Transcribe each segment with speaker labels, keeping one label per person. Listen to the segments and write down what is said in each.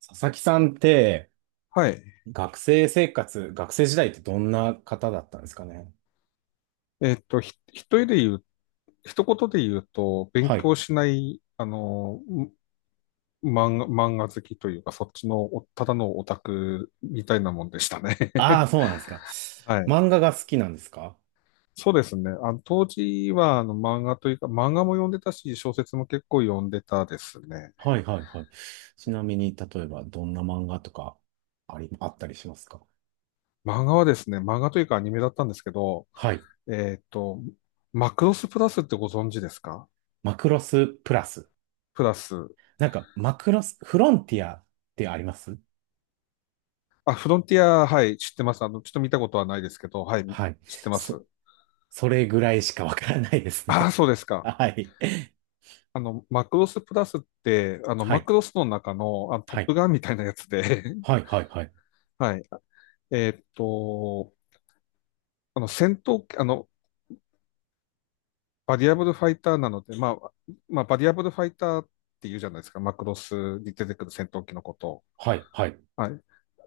Speaker 1: 佐々木さんって
Speaker 2: はい。
Speaker 1: 学生生活、学生時代ってどんな方だったんですかね？
Speaker 2: えっと、ひ、一人で言う、一言で言うと、勉
Speaker 1: はい。
Speaker 2: 強しない、漫画好きというか、そっちのお、ただのオタクみたいなもんでしたね。
Speaker 1: あ あ、そうなんですか。
Speaker 2: はい。
Speaker 1: 漫画が好きなんですか？
Speaker 2: そうですね。当時は、漫画というか、漫画も読んでたし、小説も結構読んでたですね。
Speaker 1: はいはいはい。ちなみに、例えばどんな漫画とかあったりしますか？
Speaker 2: 漫画はですね、漫画というかアニメだったんですけど、
Speaker 1: はい。
Speaker 2: えっと、マクロスプラスってご存知ですか？
Speaker 1: マクロスプラス。
Speaker 2: プラス。
Speaker 1: なんか、マクロス、フロンティアってあります？
Speaker 2: あ、フロンティア、はい、知ってます。あの、ちょっと見たことはないですけど、はい、
Speaker 1: はい。
Speaker 2: 知ってま
Speaker 1: そ、
Speaker 2: す。
Speaker 1: それぐらいしかわからないです
Speaker 2: ああ、
Speaker 1: ね。
Speaker 2: そうです か。
Speaker 1: はい。
Speaker 2: あの、マクロスプラスって、あの、
Speaker 1: は
Speaker 2: マ
Speaker 1: い。
Speaker 2: クロスの中の、あのトッ
Speaker 1: はい。
Speaker 2: プガンみたいなやつで、
Speaker 1: はい。はい。はい。
Speaker 2: はい。えーっと、あの、戦闘機、あの、バリアブルファイターなので、まあ、バリアブルファイターって言うじゃないですか、マクロスに出てくる戦闘機のことを。
Speaker 1: はい。はい。
Speaker 2: はい。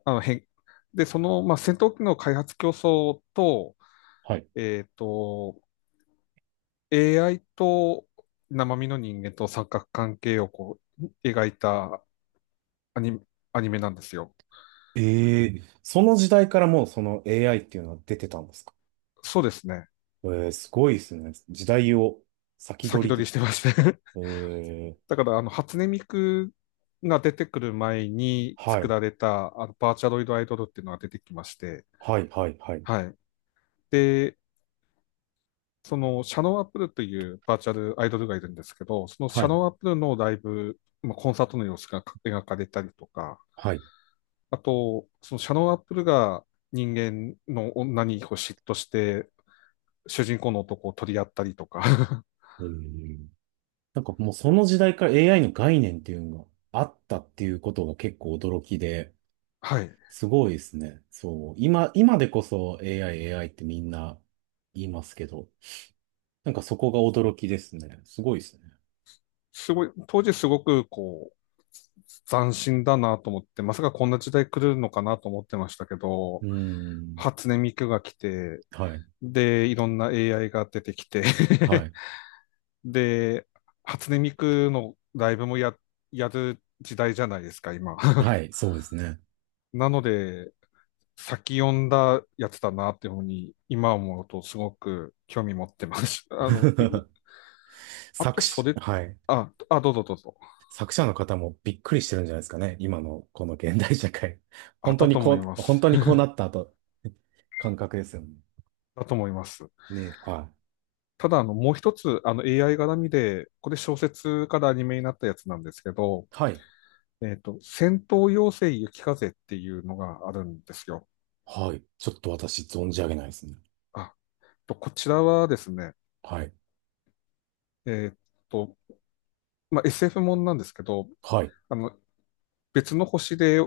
Speaker 2: あの、変、で、その、まあ、戦闘機の開発競争と、
Speaker 1: はい。
Speaker 2: えーっと、AI と生身の人間と三角関係をこう描いたアニメ、アニメなんですよ。
Speaker 1: ええ、その時代からもうその AI っていうのは出てたんですか？
Speaker 2: そうですね。
Speaker 1: ええ、すごいですね。時代を先
Speaker 2: 先
Speaker 1: 取
Speaker 2: 取
Speaker 1: り
Speaker 2: り
Speaker 1: で。
Speaker 2: してまして。
Speaker 1: え え、
Speaker 2: だからあの初音ミクが出てくる前に
Speaker 1: は
Speaker 2: 作
Speaker 1: い、
Speaker 2: られたあのバーチャロイドアイドルっていうのが出てきまして、
Speaker 1: はい、はい、はい、
Speaker 2: はい。で、そのシャノンアップルというバーチャルアイドルがいるんですけど、そのシ
Speaker 1: は
Speaker 2: ャ
Speaker 1: い、
Speaker 2: ノンアップルのライブ、まあコンサートの様子が描かれたりとか、
Speaker 1: はい。
Speaker 2: あと、そのシャノン・アップルが人間の女にこう嫉妬して、主人公の男を取り合ったりとか。
Speaker 1: ええ、なんかもうその時代から AI の概念っていうのがあったっていうことが結構驚きで、
Speaker 2: はい。
Speaker 1: すごいですね。そう。今、今でこそ AI、AI ってみんな言いますけど、なんかそこが驚きですね。すごいですね。
Speaker 2: すごい、当時すごくこう、斬新だなと思って、まさかこんな時代来るのかなと思ってましたけ
Speaker 1: う
Speaker 2: ど、
Speaker 1: ーん。
Speaker 2: 初音ミクが来て、
Speaker 1: はい、
Speaker 2: で、いろんな AI が出てきて、
Speaker 1: はい、
Speaker 2: で、初音ミクのライブもや、やる時代じゃないですか、今。
Speaker 1: はい、そうですね。
Speaker 2: なので、先読んだやつだなっていうふうに、今思うとすごく興味持ってます。あの、い あ
Speaker 1: 作
Speaker 2: と
Speaker 1: 詞、
Speaker 2: 袖、
Speaker 1: はい。
Speaker 2: あ、どうぞどうぞ。
Speaker 1: 作者の方もびっくりしてるんじゃないですかね。今のこの現代社会。
Speaker 2: あ、
Speaker 1: 本当
Speaker 2: だ
Speaker 1: に
Speaker 2: と思い
Speaker 1: こ
Speaker 2: ま
Speaker 1: う、本
Speaker 2: す。
Speaker 1: 当にこう なったと、感覚ですよね。
Speaker 2: だと思います。
Speaker 1: ね、はい。
Speaker 2: ただ、あの、もう一つ、あの、AI 絡みで、これ小説からアニメになったやつなんですけど、
Speaker 1: はい。
Speaker 2: 戦闘妖精雪風っていうのがあるんですよ。
Speaker 1: はい。ちょっと私存じ上げないですね。
Speaker 2: あ、こちらはですね、
Speaker 1: はい。
Speaker 2: えっと、まあ、SF もんなんですけど、
Speaker 1: はい。
Speaker 2: あの、別の星で、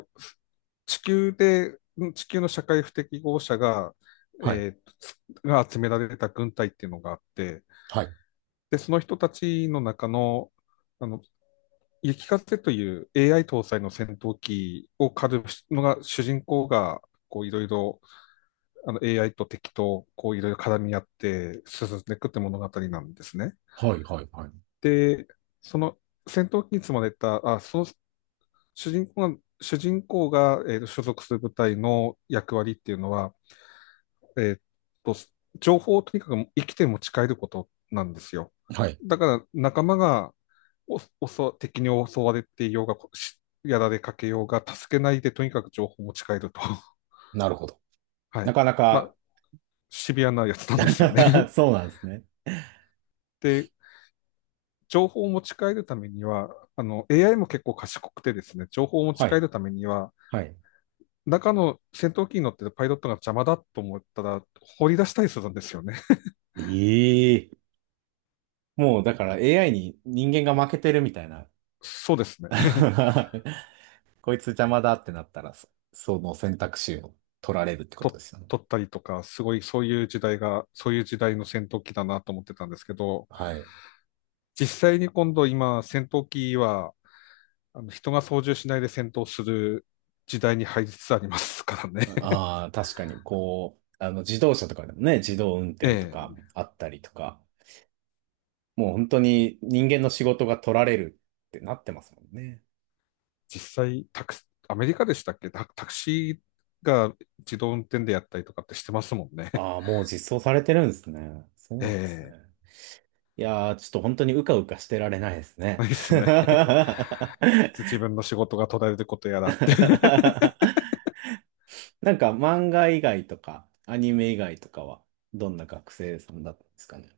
Speaker 2: 地球で、地球の社会不適合者が、
Speaker 1: はい。
Speaker 2: えーつが集められた軍隊っていうのがあって、
Speaker 1: はい。
Speaker 2: で、その人たちの中の、あの、雪風という AI 搭載の戦闘機を狩るのが主人公が、こういろいろあの AI と敵とこういろいろ絡み合って進んでいくって物語なんですね。
Speaker 1: はい。はい。はい。
Speaker 2: で、その戦闘機に積まれた、その主人公が、えーと所属する部隊の役割っていうのは、えーと、情報をとにかく生きて持ち帰ることなんですよ。
Speaker 1: はい。
Speaker 2: だから仲間がおおそ敵に襲われていようが、しやられかけようが、助けないでとにかく情報を持ち帰ると。
Speaker 1: なるほど。
Speaker 2: は
Speaker 1: な
Speaker 2: い。
Speaker 1: かな
Speaker 2: ま
Speaker 1: か。
Speaker 2: あ、シビアなやつなんですよね。
Speaker 1: そうなんですね。
Speaker 2: で、情報を持ち帰るためには、あの、AI も結構賢くてですね、情報を持ち
Speaker 1: は
Speaker 2: 帰
Speaker 1: い。
Speaker 2: るためには、
Speaker 1: はい。
Speaker 2: 中の戦闘機に乗ってるパイロットが邪魔だと思ったら、放り出したりするんですよね。
Speaker 1: ええ、もうだから AI に人間が負けてるみたいな。
Speaker 2: そうですね。
Speaker 1: こいつ邪魔だってなったら、そその選択肢を取られるってこと
Speaker 2: と
Speaker 1: ですよね。
Speaker 2: 撮ったりとか、すごいそういう時代が、そういう時代の戦闘機だなと思ってたんですけど、
Speaker 1: はい。
Speaker 2: 実際に今、戦闘機は、あの人が操縦しないで戦闘する時代に入りつつありますからね。
Speaker 1: ああー、確かに、こう、自動車とかでもね、自動運
Speaker 2: え
Speaker 1: 転とか
Speaker 2: え。
Speaker 1: あったりとか、もう本当に人間の仕事が取られるってなってますもんね。
Speaker 2: 実際、アメリカでしたっけ、タクシーが自動運転でやったりとかってしてますもんね。
Speaker 1: ああ、もう実装されてるんですね。そ う
Speaker 2: え
Speaker 1: なんですね。
Speaker 2: え。
Speaker 1: いやー、ちょっと本当にうかうかしてられないです ね。
Speaker 2: ないっ すね。いつ自分の仕事が途絶えることやらって。
Speaker 1: なんか漫画以外とか、アニメ以外とかは、どんな学生さんだったんですかね？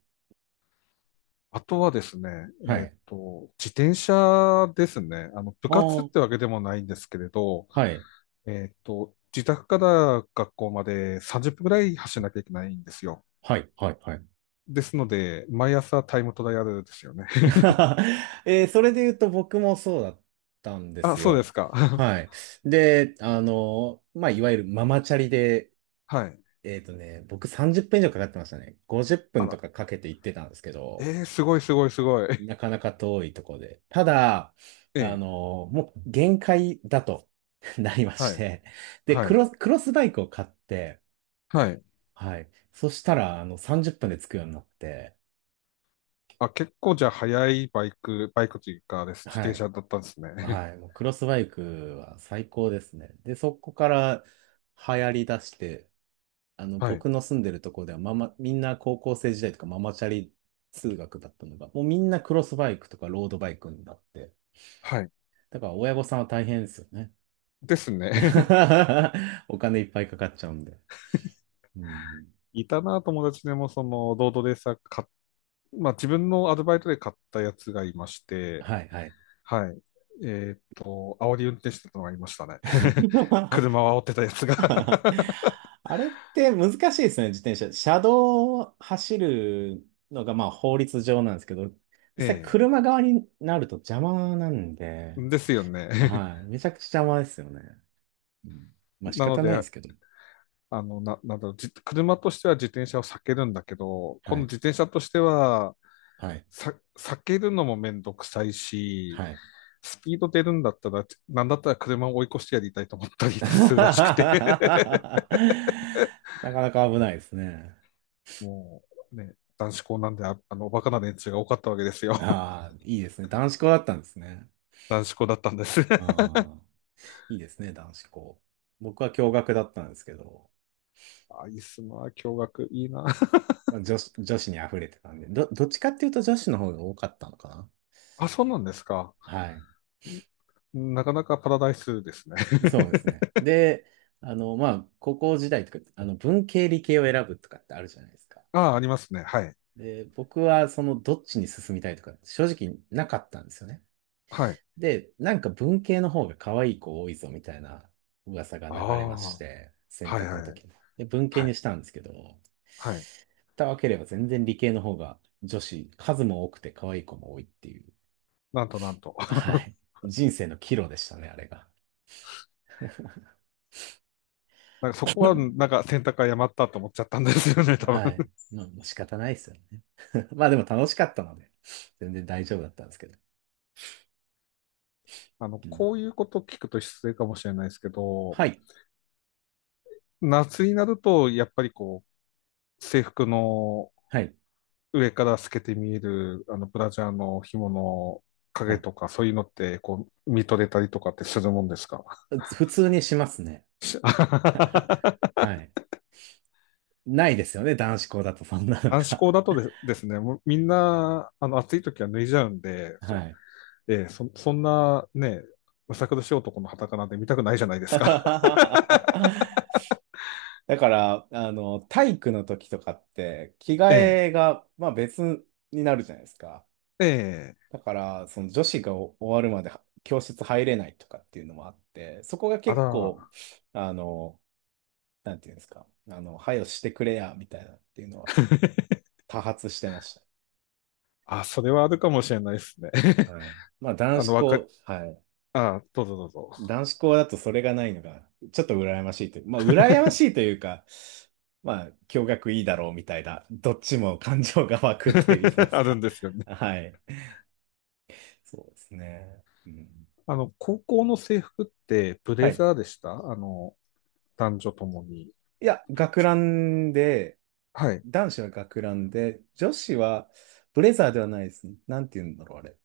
Speaker 2: あとはですね、
Speaker 1: はい。
Speaker 2: 自転車ですね。あの、部
Speaker 1: ああ、
Speaker 2: 活っ
Speaker 1: は
Speaker 2: てわけでもないんですけれど、
Speaker 1: い、
Speaker 2: 自宅から学校まで30分ぐらい走らなきゃいけないんですよ。
Speaker 1: はい、はい、はい。
Speaker 2: ですので、毎朝タイムトライアルですよね。
Speaker 1: えー、それで言うと僕もそうだったんで
Speaker 2: あ、
Speaker 1: す
Speaker 2: そうで
Speaker 1: よ。
Speaker 2: すか。
Speaker 1: は い。で、まあ、いわゆるママチャリで、
Speaker 2: はい。
Speaker 1: えっとね、僕30分以上かかってましたね。50
Speaker 2: あ
Speaker 1: 分と
Speaker 2: ら、
Speaker 1: かかけて行ってたんですけど、
Speaker 2: すごいすごいすごい。
Speaker 1: なかなか遠いとこで。ただ、
Speaker 2: ええ、
Speaker 1: もう限界だと。 なりま
Speaker 2: は
Speaker 1: し
Speaker 2: い、
Speaker 1: て。で、
Speaker 2: は
Speaker 1: ク
Speaker 2: い、
Speaker 1: ロス、クロスバイクを買って、
Speaker 2: はい。
Speaker 1: はい。そしたら、30分で着くようになって、
Speaker 2: あ、結構じゃあ速いバイク、バイクというかです、自
Speaker 1: は
Speaker 2: 転
Speaker 1: い。
Speaker 2: 車だったんですね。
Speaker 1: はい。もうクロスバイクは最高ですね。で、そこから流行り出して、
Speaker 2: はい、
Speaker 1: 僕の住んでるところではママ、みんな高校生時代とかママチャリ通学だったのが、もうみんなクロスバイクとかロードバイクになって、
Speaker 2: はい。
Speaker 1: だから親御さんは大変ですよね。
Speaker 2: ですね。
Speaker 1: お金いっぱいかかっちゃうんで。うん、
Speaker 2: いたな、友達でも、その、ロードレーサー買っ、まあ、自分のアルバイトで買ったやつがいまして、
Speaker 1: はい、はい。
Speaker 2: はい。煽り運転してたのがいましたね。車を煽ってたやつが。
Speaker 1: あれって難しいですね、自転車。車道を走るのがまあ法律上なんですけど、実際
Speaker 2: え
Speaker 1: 車側になると邪魔なんで、
Speaker 2: え。ですよね。
Speaker 1: はい。めちゃくちゃ邪魔ですよね。うん、まあ 仕
Speaker 2: なの
Speaker 1: 方ないで
Speaker 2: で、
Speaker 1: すけど。
Speaker 2: あの、な、なんだろう、じ、車としては自転車を避けるんだけど、
Speaker 1: は
Speaker 2: 今度
Speaker 1: い。
Speaker 2: 自転車としては、
Speaker 1: はい。
Speaker 2: 避けるのもめんどくさい
Speaker 1: は
Speaker 2: し、
Speaker 1: い。
Speaker 2: スピード出るんだったら、なんだったら車を追い越してやりたいと思ったりするらしく て。
Speaker 1: なかなか危ないですね。
Speaker 2: もうね、男子校なんで、あの、おバカな連中が多かったわけですよ。
Speaker 1: ああ、いいですね。男子校だったんですね。
Speaker 2: 男子校だったんです。
Speaker 1: あ あ、いいですね、男子校。僕は共学だったんですけど。
Speaker 2: あ、いいっすな、驚学いいな。
Speaker 1: まあ、女子に溢れてたんで、どっちかっていうと女子の方が多かったのかな。
Speaker 2: あ、そうなんですか。
Speaker 1: はい。
Speaker 2: なかなかパラダイスですね。
Speaker 1: そうですね。で、まあ、高校時代とか、文系理系を選ぶとかってあるじゃないですか。
Speaker 2: あ、ありますね。はい。
Speaker 1: で、僕はそのどっちに進みたいとか、正直なかったんですよね。
Speaker 2: はい。
Speaker 1: で、なんか文系の方が可愛い子多いぞみたいな噂が
Speaker 2: あ
Speaker 1: 流れま
Speaker 2: あ、
Speaker 1: し
Speaker 2: は
Speaker 1: て、選
Speaker 2: いはい
Speaker 1: 択の
Speaker 2: はい。
Speaker 1: 時に。で、文系
Speaker 2: はい。
Speaker 1: にしたんですけど、
Speaker 2: はい。
Speaker 1: 蓋を開ければ全然理系の方が女子、数も多くて可愛い子も多いっていう。
Speaker 2: なんとなんと。
Speaker 1: は い。人生の岐路でしたね、あれが。
Speaker 2: なんかそこは、なんか選択誤ったと思っちゃったんですよね、多
Speaker 1: はい。
Speaker 2: 分。
Speaker 1: まあ、もう仕方ないですよね。まあでも楽しかったので、全然大丈夫だったんですけど。
Speaker 2: あの、
Speaker 1: うん、
Speaker 2: こういうこと聞くと失礼かもしれないですけど、
Speaker 1: はい。
Speaker 2: 夏になると、やっぱりこう、制服の
Speaker 1: はい。
Speaker 2: 上から透けて見える、あの、ブラジャーの紐の
Speaker 1: は
Speaker 2: 影
Speaker 1: い。
Speaker 2: とか、そういうのって、こう、見とれたりとかってするもんですか？
Speaker 1: 普通にしますね。
Speaker 2: し。
Speaker 1: はい。ないですよね、男子校だとそんなの
Speaker 2: 男子
Speaker 1: が。
Speaker 2: 校だとでですね、もうみんな、あの、暑い時は脱いじゃうんで、そ、
Speaker 1: はい。
Speaker 2: ええそ、そんなね、むさ苦しい男の裸なんて見たくないじゃないですか。
Speaker 1: だから、体育の時とかって、着 替
Speaker 2: え
Speaker 1: えが、まあ別になるじゃないですか。
Speaker 2: え、ええ、
Speaker 1: だから、その女子が終わるまで教室入れないとかっていうのもあって、そこが
Speaker 2: あ
Speaker 1: 結構、
Speaker 2: ら、
Speaker 1: あの、なんていうんですか、配慮してくれや、みたいなっていうのは多発してまし
Speaker 2: あ、それはあるかもしれないですね。
Speaker 1: た。はい。まあ、男
Speaker 2: あ
Speaker 1: 子
Speaker 2: の、わか、
Speaker 1: 校、はい。
Speaker 2: あ、どうぞどうぞ。
Speaker 1: 男子校だとそれがないのが、ちょっと羨ましいという、まあ、羨ましいというか、まあ、共学いいだろうみたいな、どっちも感情が湧くと言いま す
Speaker 2: あるん
Speaker 1: か。
Speaker 2: ですよね。
Speaker 1: はい。そうですね。うん、
Speaker 2: あの、高校の制服ってブ
Speaker 1: は
Speaker 2: レ
Speaker 1: い。
Speaker 2: ザーでした？あの、男女ともに。
Speaker 1: いや、学ランで、
Speaker 2: はい。
Speaker 1: 男子は学ランで、女子はブレザーではないですね。なんて言うんだろう、あれ。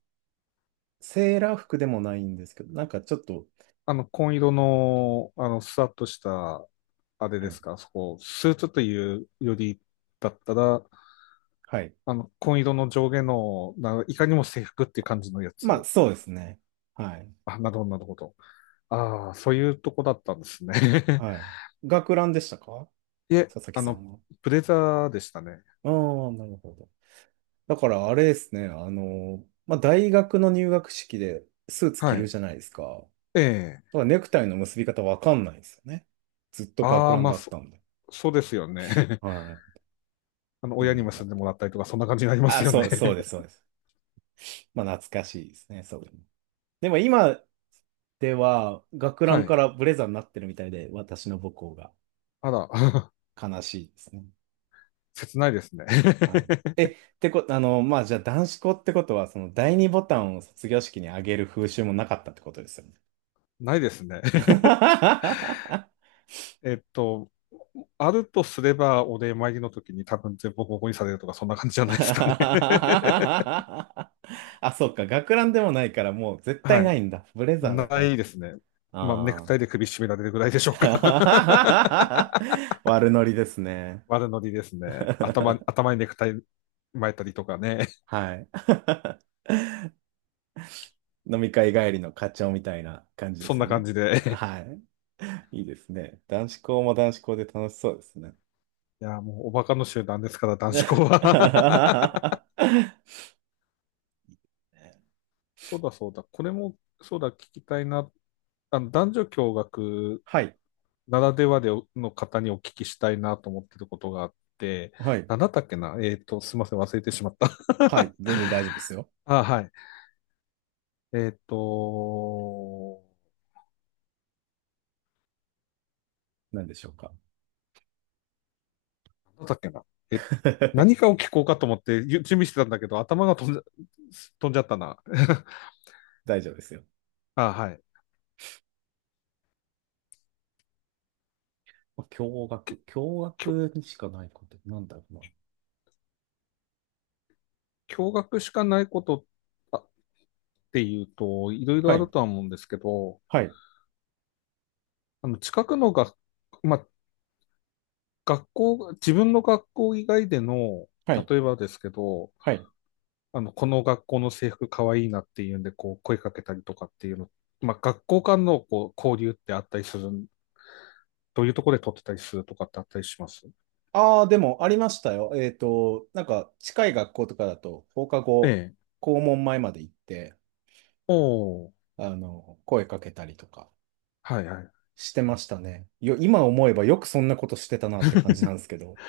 Speaker 1: セーラー服でもないんですけど、なんかちょっと、
Speaker 2: あの、紺色の、あの、スワッとした、あれ
Speaker 1: は
Speaker 2: で
Speaker 1: い。
Speaker 2: すか、そこ、スーツというよりだったら、
Speaker 1: はい。
Speaker 2: あの、紺色の上下の、ないかにも制服っていう感じのや
Speaker 1: まあ、
Speaker 2: つ。
Speaker 1: そうですね。はい。
Speaker 2: あ、なるほど、なるほど。ああ、そういうとこだったんですね。
Speaker 1: はい。学ランでしたか、
Speaker 2: いえ、
Speaker 1: 佐々木
Speaker 2: あ
Speaker 1: さ
Speaker 2: の、
Speaker 1: んは？
Speaker 2: ブレザーでしたね。
Speaker 1: ああ、なるほど。だから、あれですね。まあ、大学の入学式でスーツ着
Speaker 2: は
Speaker 1: る
Speaker 2: い。
Speaker 1: じゃないですか。
Speaker 2: ええ。
Speaker 1: だからネクタイの結び方わかんないですよね。ずっと学
Speaker 2: ああ、
Speaker 1: ラン
Speaker 2: まあ、
Speaker 1: だっ
Speaker 2: そ、
Speaker 1: たんで。
Speaker 2: そうですよね。
Speaker 1: はい。っ
Speaker 2: あの、
Speaker 1: ていう
Speaker 2: 親に
Speaker 1: の
Speaker 2: も
Speaker 1: が。
Speaker 2: 住んでもらったりとか、そんな感じになりま
Speaker 1: あ、
Speaker 2: すよ
Speaker 1: そ
Speaker 2: ね。
Speaker 1: う、そうです、そうです。まあ、懐かしいですね。そうです。でも今では学ラ
Speaker 2: は
Speaker 1: ン
Speaker 2: い。
Speaker 1: からブレザーになってるみたいで、私の母校が
Speaker 2: あら、
Speaker 1: 悲しいですね。
Speaker 2: 切ないですね。
Speaker 1: はい。え、ってこと、まあ、じゃあ男子校ってことは、その第二ボタンを卒業式にあげる風習もなかったってことですよね？
Speaker 2: ないですね。えっと、あるとすれば、お礼参りの時に多分全部ボコボコにされるとか、そんな感じじゃないですかね。
Speaker 1: あ、そっか。学ランでもないから、もう絶 対
Speaker 2: は
Speaker 1: な
Speaker 2: い。
Speaker 1: いんだ。ブレザーだか
Speaker 2: な
Speaker 1: ら。
Speaker 2: いですね。まあ、ネク
Speaker 1: あ
Speaker 2: タイで首絞められるぐらいでしょうか。
Speaker 1: あ。悪ノリですね。
Speaker 2: 悪ノリですね。頭にネクタイ巻いたりとかね。
Speaker 1: はい。飲み会帰りの課長みたいな感じで
Speaker 2: そ
Speaker 1: す
Speaker 2: ん
Speaker 1: よ
Speaker 2: な感
Speaker 1: ね。
Speaker 2: じで。
Speaker 1: はい。いいですね。男子校も男子校で楽しそうですね。
Speaker 2: いや、もうおバカの集団ですから、男子校 は。
Speaker 1: は
Speaker 2: そうだそうだ。これも、そうだ、聞きたいな。あの男女共学
Speaker 1: い。
Speaker 2: ならではでの方にお聞きしたいなと思ってることがあって、
Speaker 1: はい。
Speaker 2: なんだったっけなすいません、忘れてしまった。
Speaker 1: はい。全然大丈夫ですよ。
Speaker 2: あ、はい。えっと、
Speaker 1: 何でしょうか？
Speaker 2: なんだったっけなえ、何か を聞こうかと思って準備してたんだけど、頭が飛んじゃ、飛んじゃったな。
Speaker 1: 大丈夫ですよ。
Speaker 2: あ、はい。
Speaker 1: 驚愕。驚
Speaker 2: きょ、
Speaker 1: 愕にしかないことってなんだろうな。
Speaker 2: 驚愕しかないこと。あっていうと、いろいろ
Speaker 1: は
Speaker 2: ある
Speaker 1: い。
Speaker 2: とは思うんですけど、
Speaker 1: はい。
Speaker 2: あの、近くのが、まあ、自分の学校以外での、
Speaker 1: はい。
Speaker 2: 例えばですけど、
Speaker 1: はい。
Speaker 2: あの、この学校の制服かわいいなっていうんで、こう、声かけたりとかっていうの、まあ、学校間のこう交流ってあったりする、どういうところで撮ってたりするとかってあったりします？
Speaker 1: ああ、でもありましたよ。えっと、なんか近い学校とかだと放課
Speaker 2: え
Speaker 1: 後、
Speaker 2: え。
Speaker 1: 校門前まで行って、
Speaker 2: おお、
Speaker 1: 声かけたりとか。
Speaker 2: はいはい。
Speaker 1: してましたね。よ、今思えばよくそんなことしてたなって感じなんですけど。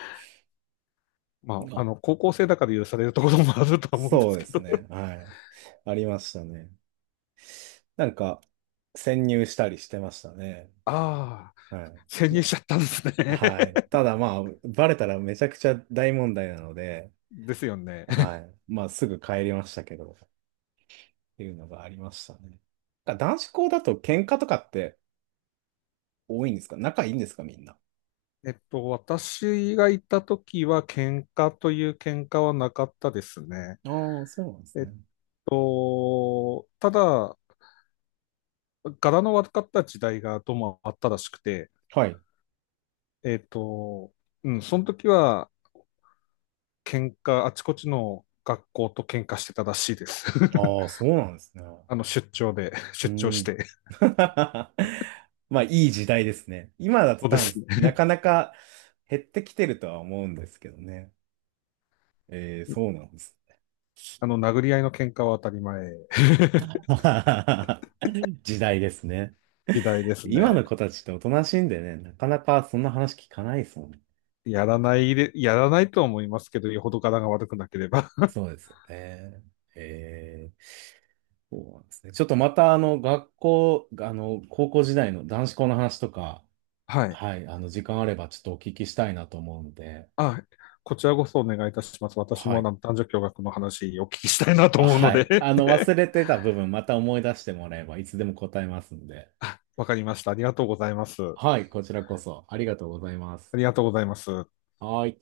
Speaker 2: まあ、あ
Speaker 1: あ、
Speaker 2: の、高校生だから許されるところもあるとは思うんで
Speaker 1: そう
Speaker 2: す
Speaker 1: で
Speaker 2: け
Speaker 1: す
Speaker 2: ど。
Speaker 1: ね。はい。ありましたね。なんか、潜入したりしてましたね。
Speaker 2: ああ、
Speaker 1: は
Speaker 2: 潜
Speaker 1: い。
Speaker 2: 入
Speaker 1: も、
Speaker 2: しちゃったんですね。
Speaker 1: はい。ただまあ、バレたらめちゃくちゃ大問題なので、
Speaker 2: ですよね。
Speaker 1: はい。まあ、すぐ帰りましたけど、っていうのがありましたね。なんか男子校だと喧嘩とかって多いんですか、仲いいんですか、みんな？
Speaker 2: えっと、私がいた時は喧嘩という喧嘩はなかったですね。
Speaker 1: ああー、そうなんです
Speaker 2: えっ
Speaker 1: ね。
Speaker 2: ただ、柄の悪かった時代がどうもあったらしくて、
Speaker 1: はい。
Speaker 2: えっと、うん、その時はあちこちの学校と喧嘩してたらしいです。
Speaker 1: ああ、そうなんですね。
Speaker 2: あの、出張で、
Speaker 1: う
Speaker 2: 出張し
Speaker 1: ん。
Speaker 2: て。
Speaker 1: まあ、いい時代ですね。今だと
Speaker 2: そうで
Speaker 1: 多分、
Speaker 2: すね。
Speaker 1: なかなか減ってきてるとは思うんですけどね。えー、そうなんです。
Speaker 2: あの、殴り合いの喧嘩は当たり前。
Speaker 1: 時代ですね。
Speaker 2: 時代で す
Speaker 1: 今
Speaker 2: ね。
Speaker 1: の子たちっておとなしいんでね、なかなかそんな話聞かないですもんね。
Speaker 2: やらないで、やらないとは思いますけど、よほど柄が悪くなければ。
Speaker 1: そうですよね。えー、そうなんですね。ちょっとまた、学校、高校時代の男子校の話とか、
Speaker 2: はい。
Speaker 1: はい、時間あればちょっとお聞きしたいなと思うんで、
Speaker 2: あ、こちらこそお願いいたします。私
Speaker 1: は
Speaker 2: もあ
Speaker 1: い。
Speaker 2: の男女共学の話をお聞きしたいなと思うの
Speaker 1: はい。
Speaker 2: で。
Speaker 1: 忘れてた部分、また思い出してもらえば、いつでも答えますんで。
Speaker 2: わかりました。ありがとうございます。あ
Speaker 1: はい、こちらこそ、ありがとうございます。
Speaker 2: りがとうございます。
Speaker 1: はい。